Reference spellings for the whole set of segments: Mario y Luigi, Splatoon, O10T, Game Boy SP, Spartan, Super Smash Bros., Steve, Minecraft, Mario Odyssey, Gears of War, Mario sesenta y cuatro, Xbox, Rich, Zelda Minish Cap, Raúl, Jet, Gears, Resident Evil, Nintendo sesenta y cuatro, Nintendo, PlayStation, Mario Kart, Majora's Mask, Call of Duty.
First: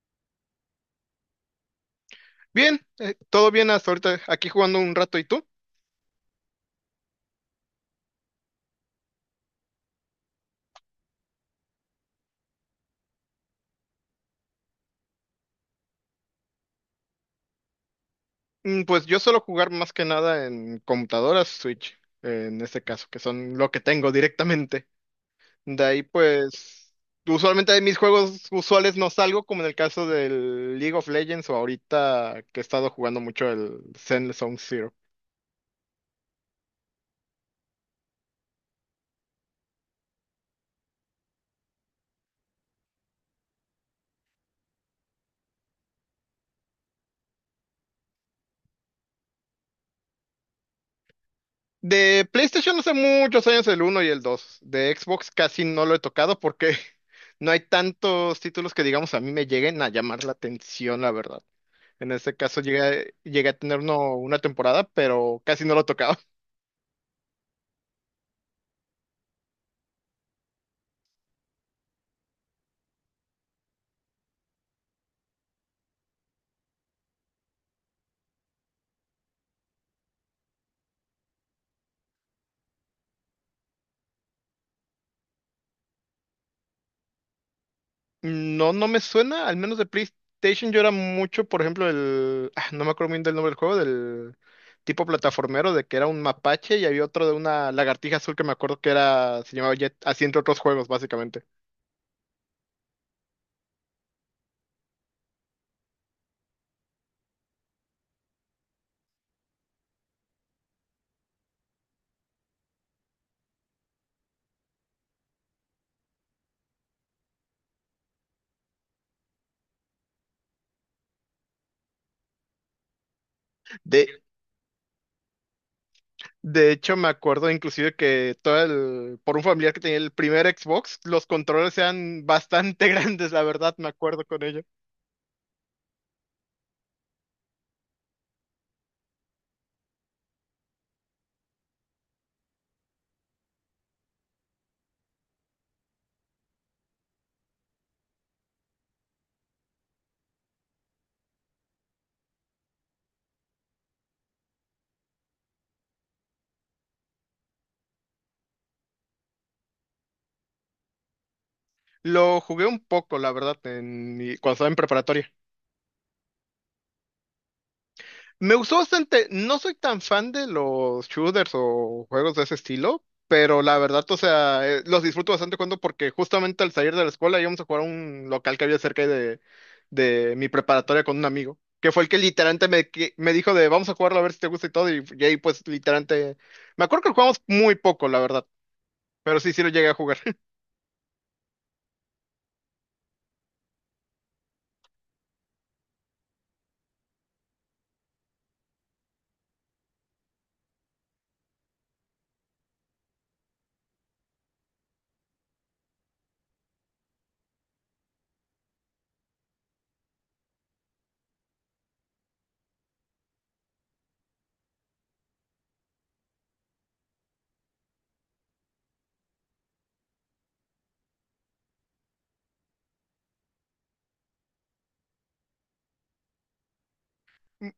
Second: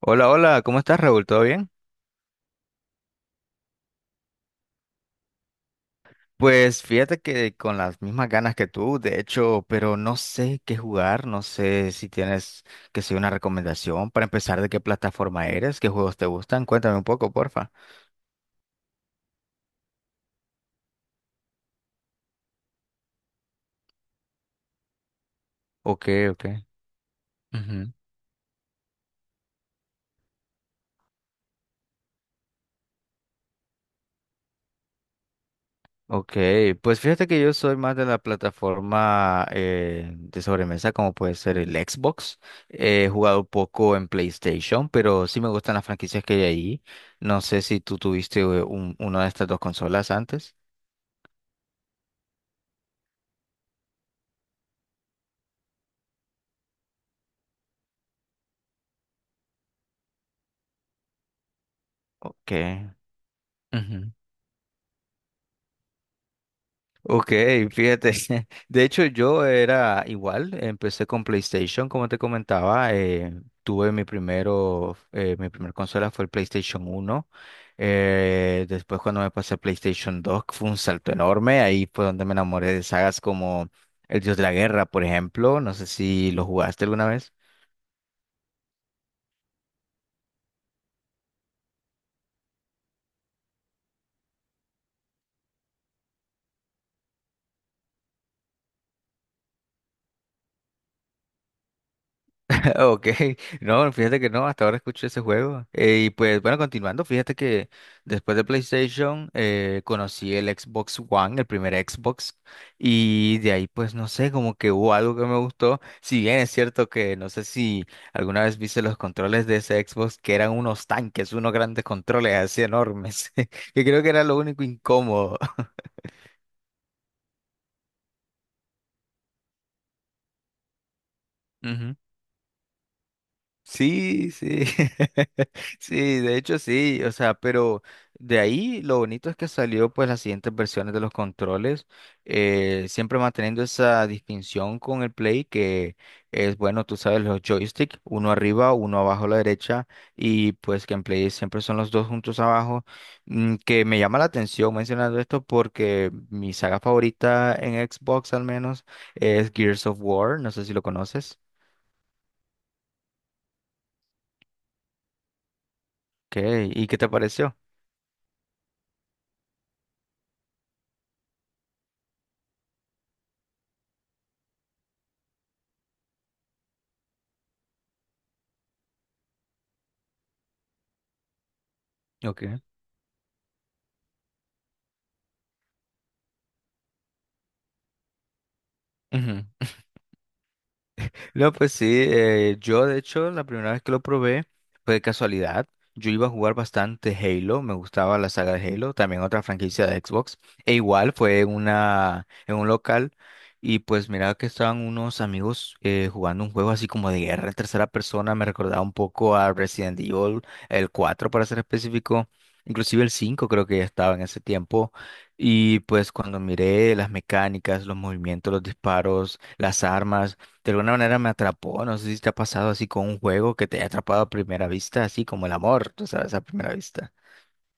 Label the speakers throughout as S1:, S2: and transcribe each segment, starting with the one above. S1: Hola, hola, ¿cómo estás, Raúl? ¿Todo bien?
S2: Bien, todo bien hasta ahorita, aquí jugando un rato, ¿y tú?
S1: Pues fíjate que con las mismas ganas que tú, de hecho, pero no sé qué jugar, no sé si tienes que ser una recomendación para empezar, de qué plataforma eres, qué juegos te gustan, cuéntame un poco, porfa.
S2: Pues yo suelo jugar más que nada en computadoras Switch, en este caso, que son lo que tengo directamente. De ahí,
S1: Ok, ok.
S2: pues, usualmente de
S1: Ujú.
S2: mis juegos usuales no salgo, como en el caso del League of Legends o ahorita que he estado jugando mucho el Zen Zone Zero.
S1: Ok, pues fíjate que yo soy más de la plataforma de sobremesa, como puede ser el Xbox. He jugado poco en PlayStation, pero sí me gustan las franquicias que hay ahí. No sé si tú tuviste una de estas dos consolas antes.
S2: De PlayStation hace muchos años el uno y el 2. De Xbox casi no lo he tocado porque no hay tantos títulos que digamos a mí me lleguen a llamar la atención, la verdad. En este
S1: Ok.
S2: caso llegué a tener
S1: Ujú.
S2: uno, una temporada, pero casi no lo tocaba.
S1: Ok, fíjate. De hecho, yo era igual. Empecé con PlayStation, como te comentaba. Tuve mi primer consola fue el PlayStation uno. Después, cuando me pasé a PlayStation dos, fue un salto enorme. Ahí fue donde me enamoré de sagas como El Dios de la Guerra, por ejemplo. No sé si lo jugaste alguna vez.
S2: No, no me suena, al menos de PlayStation yo era mucho, por ejemplo, el... ah, no me acuerdo bien del nombre del juego, del tipo plataformero, de que era un mapache y había otro de una lagartija azul que me acuerdo que era, se llamaba Jet, así entre otros juegos, básicamente.
S1: Ok, no, fíjate que no, hasta ahora escucho ese juego. Y pues bueno, continuando, fíjate que después de PlayStation conocí el Xbox One, el primer Xbox, y de ahí pues no sé, como que hubo algo que me gustó. Si bien es cierto que no sé si alguna vez viste los controles de ese Xbox, que eran unos tanques, unos grandes controles así enormes, que creo que
S2: De,
S1: era lo único incómodo.
S2: de hecho, me acuerdo inclusive que todo el... Por un familiar que tenía el primer Xbox, los controles eran bastante grandes, la verdad, me acuerdo
S1: Sí,
S2: con ello.
S1: sí, sí, de hecho sí, o sea, pero de ahí lo bonito es que salió pues las siguientes versiones de los controles, siempre manteniendo esa distinción con el Play, que es, bueno, tú sabes, los joysticks, uno arriba, uno abajo a la derecha, y pues que en Play siempre son los dos juntos abajo, que me llama la atención mencionando esto porque mi saga favorita en Xbox, al menos, es Gears of War. No sé si lo conoces.
S2: Lo jugué un poco, la verdad, en cuando estaba en preparatoria.
S1: ¿Qué? ¿Y qué te pareció?
S2: Me gustó bastante. No soy tan fan de los shooters o juegos de ese estilo, pero la verdad, o sea, los disfruto bastante jugando porque justamente al salir de la escuela íbamos a jugar a un local que había cerca de mi preparatoria con un amigo, que fue el que
S1: Ok.
S2: literalmente me dijo de vamos a jugarlo a ver si te gusta y todo, y ahí pues literalmente... Me acuerdo que lo jugamos muy poco, la verdad, pero
S1: Ujú.
S2: sí, sí lo llegué a jugar.
S1: No, pues sí, yo de hecho la primera vez que lo probé fue de casualidad. Yo iba a jugar bastante Halo, me gustaba la saga de Halo, también otra franquicia de Xbox. E igual fue en un local, y pues miraba que estaban unos amigos jugando un juego así como de guerra en tercera persona, me recordaba un poco a Resident Evil, el 4 para ser específico, inclusive el 5 creo que ya estaba en ese tiempo. Y pues cuando miré las mecánicas, los movimientos, los disparos, las armas, de alguna manera me atrapó. No sé si te ha pasado así con un juego que te haya atrapado a primera vista, así como el amor, tú sabes, a primera vista.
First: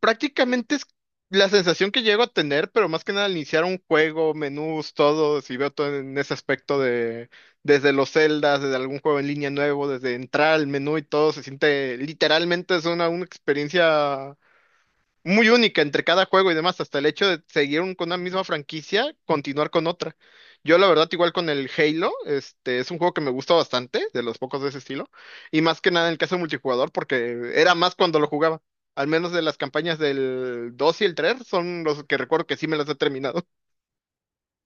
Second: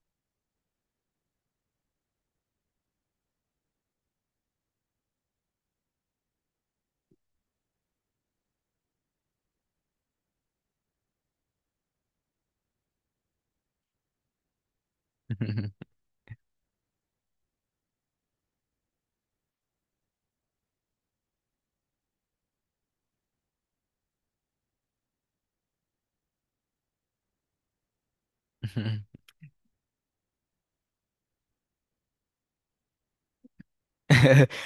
S2: Prácticamente es la sensación que llego a tener, pero más que nada al iniciar un juego, menús, todo, si veo todo en ese aspecto de desde los celdas, desde algún juego en línea nuevo, desde entrar al menú y todo, se siente literalmente es una experiencia muy única entre cada juego y demás, hasta el hecho de seguir con una misma franquicia, continuar con otra. Yo la verdad igual con el Halo, este es un juego que me gusta bastante, de los pocos de ese estilo, y más que nada en el caso de multijugador, porque era más cuando lo jugaba. Al menos de las campañas del 2 y el 3 son los que recuerdo que sí me las he terminado.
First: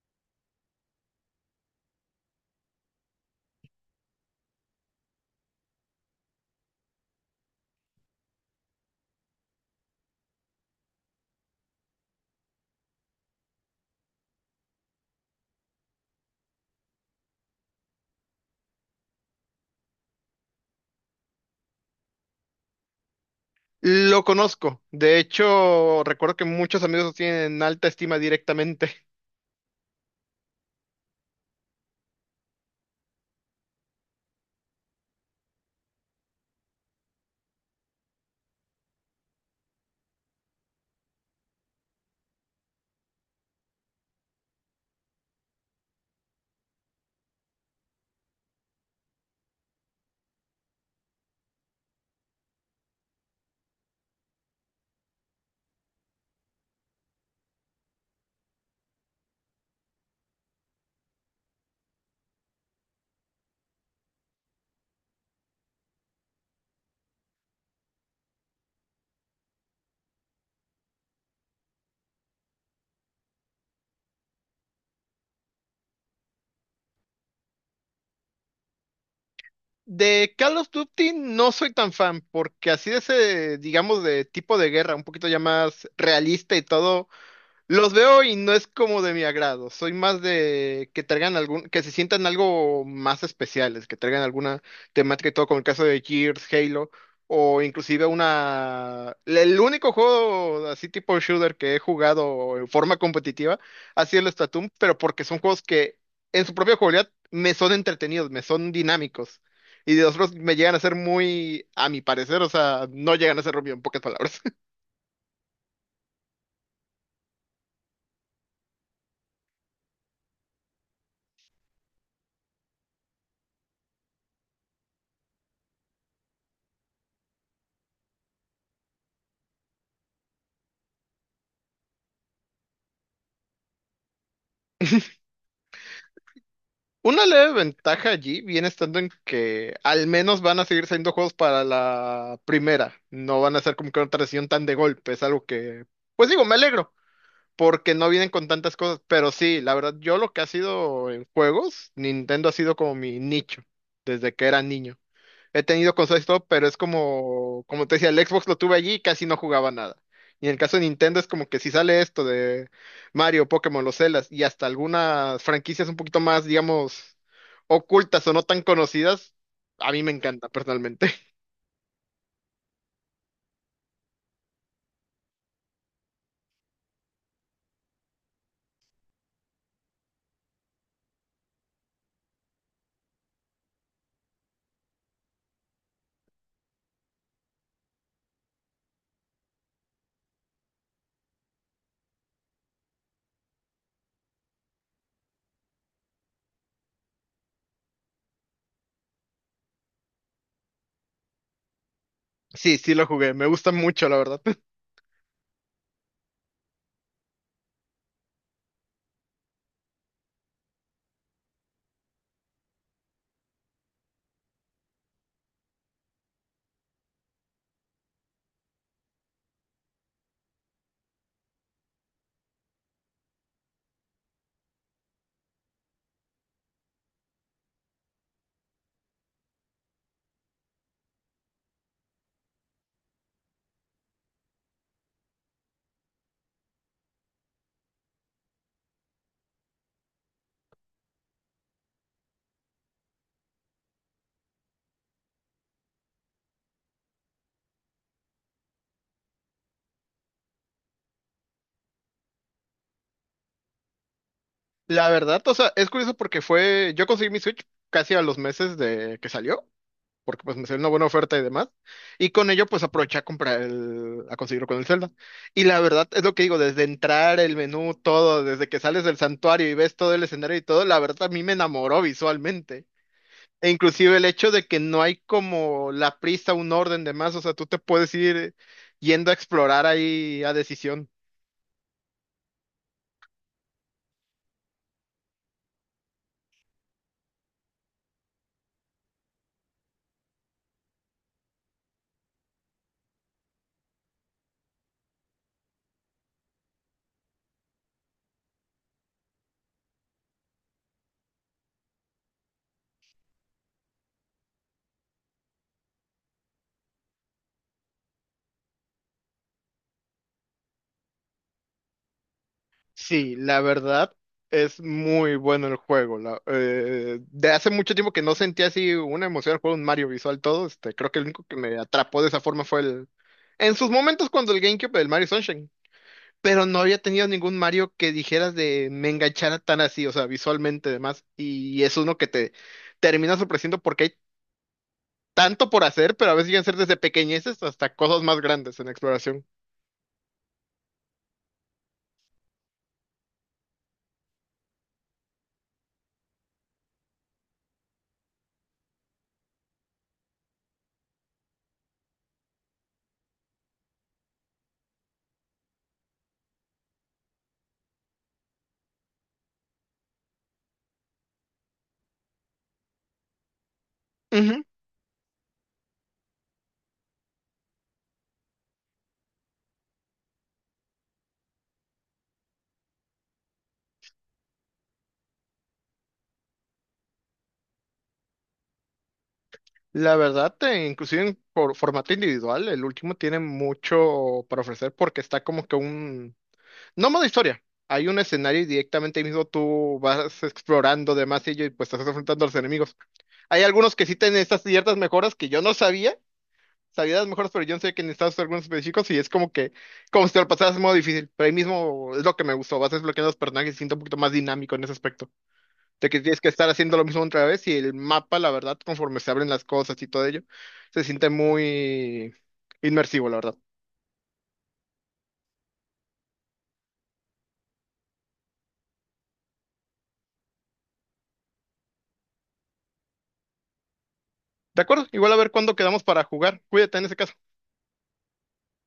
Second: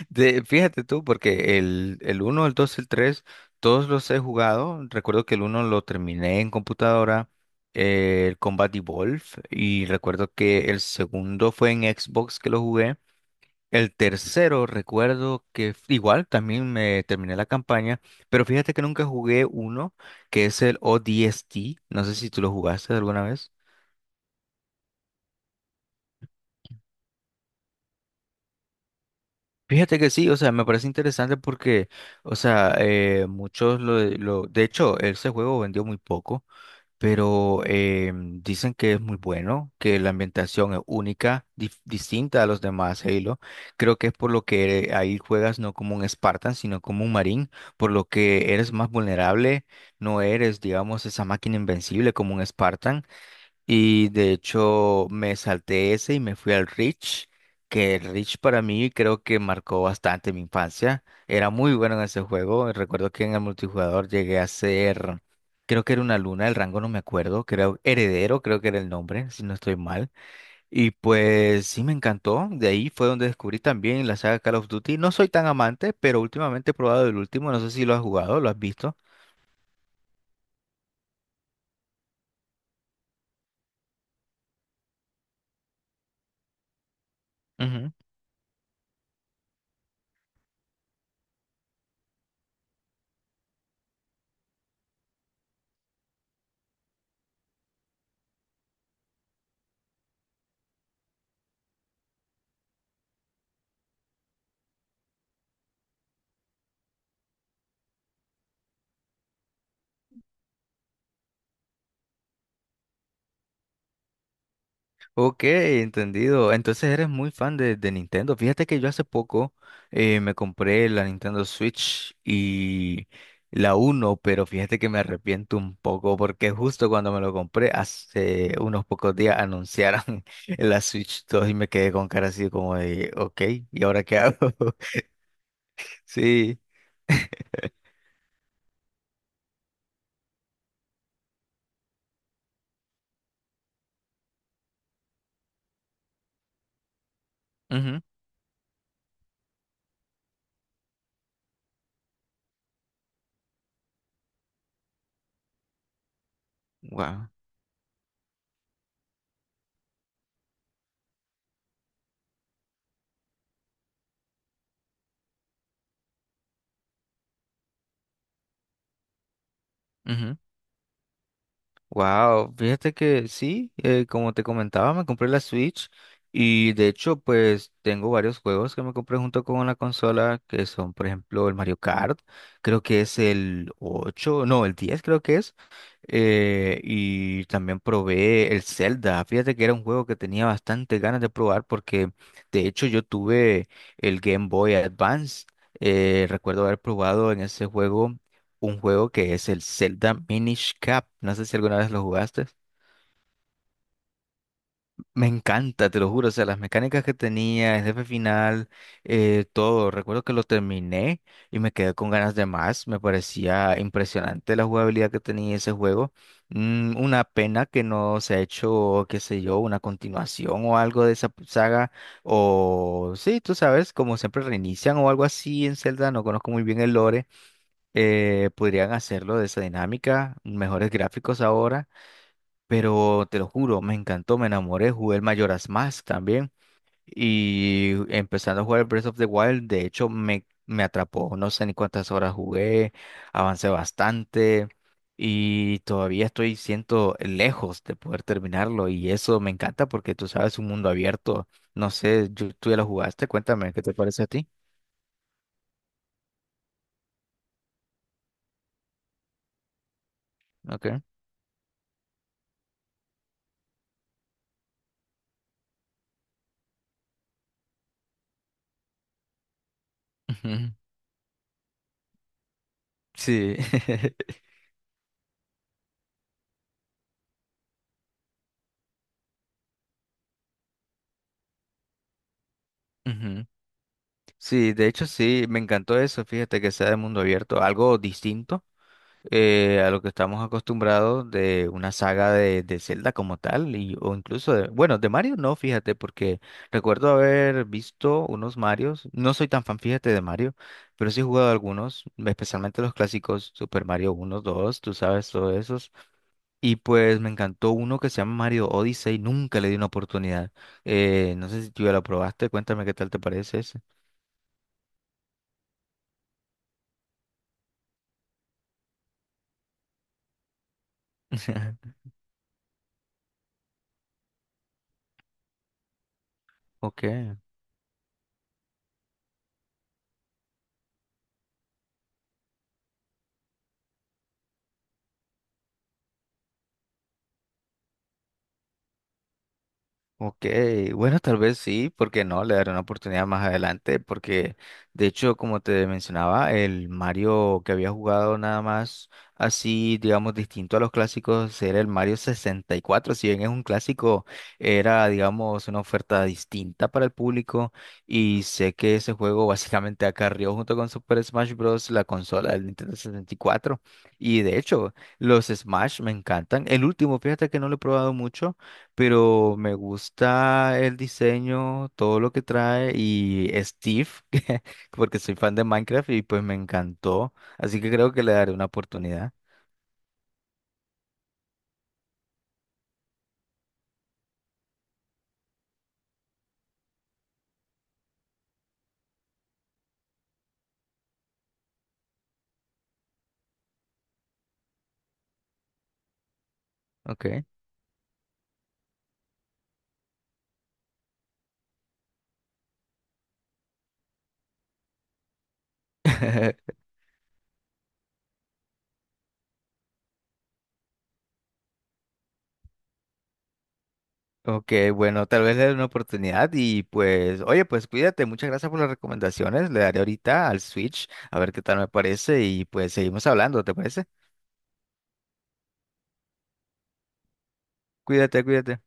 S1: Fíjate tú, porque el uno, el dos, el tres, todos los he jugado. Recuerdo que el uno lo terminé en computadora, el Combat Evolve, y recuerdo que el segundo fue en Xbox que lo jugué. El tercero, recuerdo que igual también me terminé la campaña, pero fíjate que nunca jugué uno, que es el O10T. No sé si tú lo jugaste alguna vez.
S2: Lo conozco. De hecho, recuerdo que muchos amigos lo tienen en alta estima directamente.
S1: Fíjate que sí, o sea, me parece interesante porque, o sea, muchos De hecho, ese juego vendió muy poco. Pero dicen que es muy bueno, que la ambientación es única, distinta a los demás Halo. Creo que es por lo que ahí juegas no como un Spartan, sino como un marín, por lo que eres más vulnerable, no eres, digamos, esa máquina invencible como un Spartan. Y de hecho me salté ese y me fui al Rich, que el Rich para mí creo que marcó bastante mi infancia. Era muy bueno en ese juego. Recuerdo que en el multijugador llegué a ser, creo que era una luna, el rango no me acuerdo, creo heredero, creo que era el nombre, si no estoy mal. Y pues sí, me encantó. De ahí fue donde descubrí también la saga Call of Duty. No soy tan amante, pero últimamente he probado el último, no sé si lo has jugado, lo has visto.
S2: De Call of Duty no soy tan fan, porque así de ese, digamos, de tipo de guerra, un poquito ya más realista y todo. Los veo y no es como de mi agrado. Soy más de que traigan algún, que se sientan algo más especiales, que traigan alguna temática y todo, como el caso de Gears, Halo, o inclusive una. El único juego así tipo shooter que he jugado en forma competitiva ha sido el Splatoon, pero porque son juegos que en su propia jugabilidad me son entretenidos, me son dinámicos. Y de otros me llegan a ser muy, a mi parecer, o sea, no llegan a ser bien, en pocas palabras.
S1: Ok, entendido. Entonces eres muy fan de, Nintendo. Fíjate que yo hace poco me compré la Nintendo Switch y la 1, pero fíjate que me arrepiento un poco porque justo cuando me lo compré, hace unos pocos días anunciaron la Switch 2 y me quedé con cara así como de, ok, ¿y ahora qué hago? Sí.
S2: Una leve ventaja allí viene estando en que al menos van a seguir siendo juegos para la primera. No van a ser como que una transición tan de golpe. Es algo que, pues digo, me alegro porque no vienen con tantas cosas. Pero sí, la verdad, yo lo que ha sido en juegos, Nintendo ha sido como mi nicho desde que era niño. He tenido consolas y todo, pero es
S1: Wow.
S2: como, como te decía, el Xbox lo tuve allí y casi no jugaba nada. Y en el caso de Nintendo es como que si sale esto de Mario, Pokémon, los Zeldas y hasta algunas franquicias un poquito más, digamos, ocultas o no tan conocidas, a mí me encanta personalmente.
S1: Wow, fíjate que sí, como te comentaba, me compré la Switch, y de hecho pues tengo varios juegos que me compré junto con la consola que son, por ejemplo, el Mario Kart, creo que es el 8, no, el 10, creo que es, y también probé el Zelda, fíjate que era un juego que tenía bastante ganas de probar porque de hecho yo tuve el Game Boy Advance, recuerdo haber probado en ese juego un juego que es el Zelda Minish Cap. No sé si alguna vez lo jugaste.
S2: Sí, sí lo jugué, me gusta mucho, la verdad.
S1: Me encanta, te lo juro. O sea, las mecánicas que tenía, el jefe final, todo. Recuerdo que lo terminé y me quedé con ganas de más. Me parecía impresionante la jugabilidad que tenía ese juego. Una pena que no se ha hecho, qué sé yo, una continuación o algo de esa saga. O sí, tú sabes, como siempre reinician o algo así en Zelda. No conozco muy bien el lore, podrían hacerlo de esa dinámica, mejores gráficos ahora, pero te lo juro, me encantó, me enamoré, jugué el Majora's Mask también, y empezando a jugar el Breath of the Wild, de hecho me, atrapó, no sé ni cuántas horas jugué, avancé bastante, y todavía estoy siento lejos de poder terminarlo, y eso me encanta porque tú sabes, un mundo abierto, no sé, tú ya lo jugaste, cuéntame, ¿qué te parece a ti?
S2: La verdad, o sea, es curioso porque fue, yo conseguí mi Switch casi a los meses de que salió. Porque pues me salió
S1: ¿Ok?
S2: una buena oferta y demás. Y con ello pues aproveché a comprar el, a conseguirlo con el Zelda. Y la verdad es lo que digo, desde entrar el menú, todo, desde que sales del santuario y ves todo el escenario y
S1: Ujú.
S2: todo, la verdad a mí me enamoró visualmente.
S1: Sí.
S2: E inclusive el hecho de que no hay como la prisa, un orden de más, o sea, tú te puedes ir yendo a explorar ahí a decisión.
S1: Ujú. Sí, de hecho sí, me encantó eso, fíjate que sea de mundo abierto, algo distinto, a lo que estamos acostumbrados de una saga de Zelda como tal, o incluso de, bueno, de Mario no, fíjate, porque recuerdo haber visto unos Marios, no soy tan fan, fíjate, de Mario, pero sí he jugado algunos, especialmente los clásicos Super Mario uno, 2, tú sabes, todos esos, y pues me encantó uno que se llama Mario Odyssey, nunca le di una oportunidad, no sé si tú ya lo probaste, cuéntame qué tal te
S2: Sí,
S1: parece
S2: la
S1: ese.
S2: verdad es muy bueno el juego. De hace mucho tiempo que no sentía así una emoción al juego, un Mario visual todo. Este, creo que el único que me atrapó de esa forma fue el... En sus momentos cuando el GameCube, el Mario Sunshine. Pero no había
S1: Ok,
S2: tenido ningún Mario que dijeras de me enganchara tan así, o sea, visualmente además. Y es uno que te termina sorprendiendo porque hay tanto por hacer, pero a veces llegan a ser desde pequeñeces hasta cosas más grandes en exploración.
S1: ok. Bueno, tal vez sí, porque no, le daré una oportunidad más adelante, porque de hecho, como te mencionaba, el Mario que había jugado, nada más así, digamos, distinto a los clásicos, era el Mario 64. Si bien es un clásico, era, digamos, una oferta distinta para el público. Y sé que ese juego básicamente acarrió junto con Super Smash Bros. La consola del Nintendo 64. Y de hecho, los Smash me encantan. El último, fíjate que no lo he probado mucho, pero me gusta el diseño, todo lo que trae, y Steve, porque soy fan de Minecraft, y pues me encantó, así que creo que le daré una oportunidad.
S2: La verdad, inclusive en por formato individual, el último tiene mucho para ofrecer porque está como que un... No modo historia. Hay un escenario y directamente ahí mismo tú vas explorando demás y pues te estás enfrentando a los enemigos. Hay algunos que sí tienen estas ciertas mejoras que yo no sabía. Sabía las
S1: Ok.
S2: mejoras, pero yo no sé que necesitas algunos específicos y es como que, como si te lo pasaras en modo difícil. Pero ahí mismo es lo que me gustó. Vas desbloqueando los personajes y siento un poquito más dinámico en ese aspecto de que tienes que estar haciendo lo mismo otra vez y el mapa, la verdad, conforme se abren las cosas y todo ello, se siente muy inmersivo, la verdad.
S1: Ok, bueno, tal vez le dé una oportunidad y pues, oye, pues cuídate, muchas gracias por las recomendaciones, le daré ahorita al Switch a ver qué tal me parece, y pues seguimos hablando, ¿te parece?
S2: De acuerdo, igual a ver cuándo quedamos para jugar. Cuídate en ese caso.
S1: Cuídate, cuídate.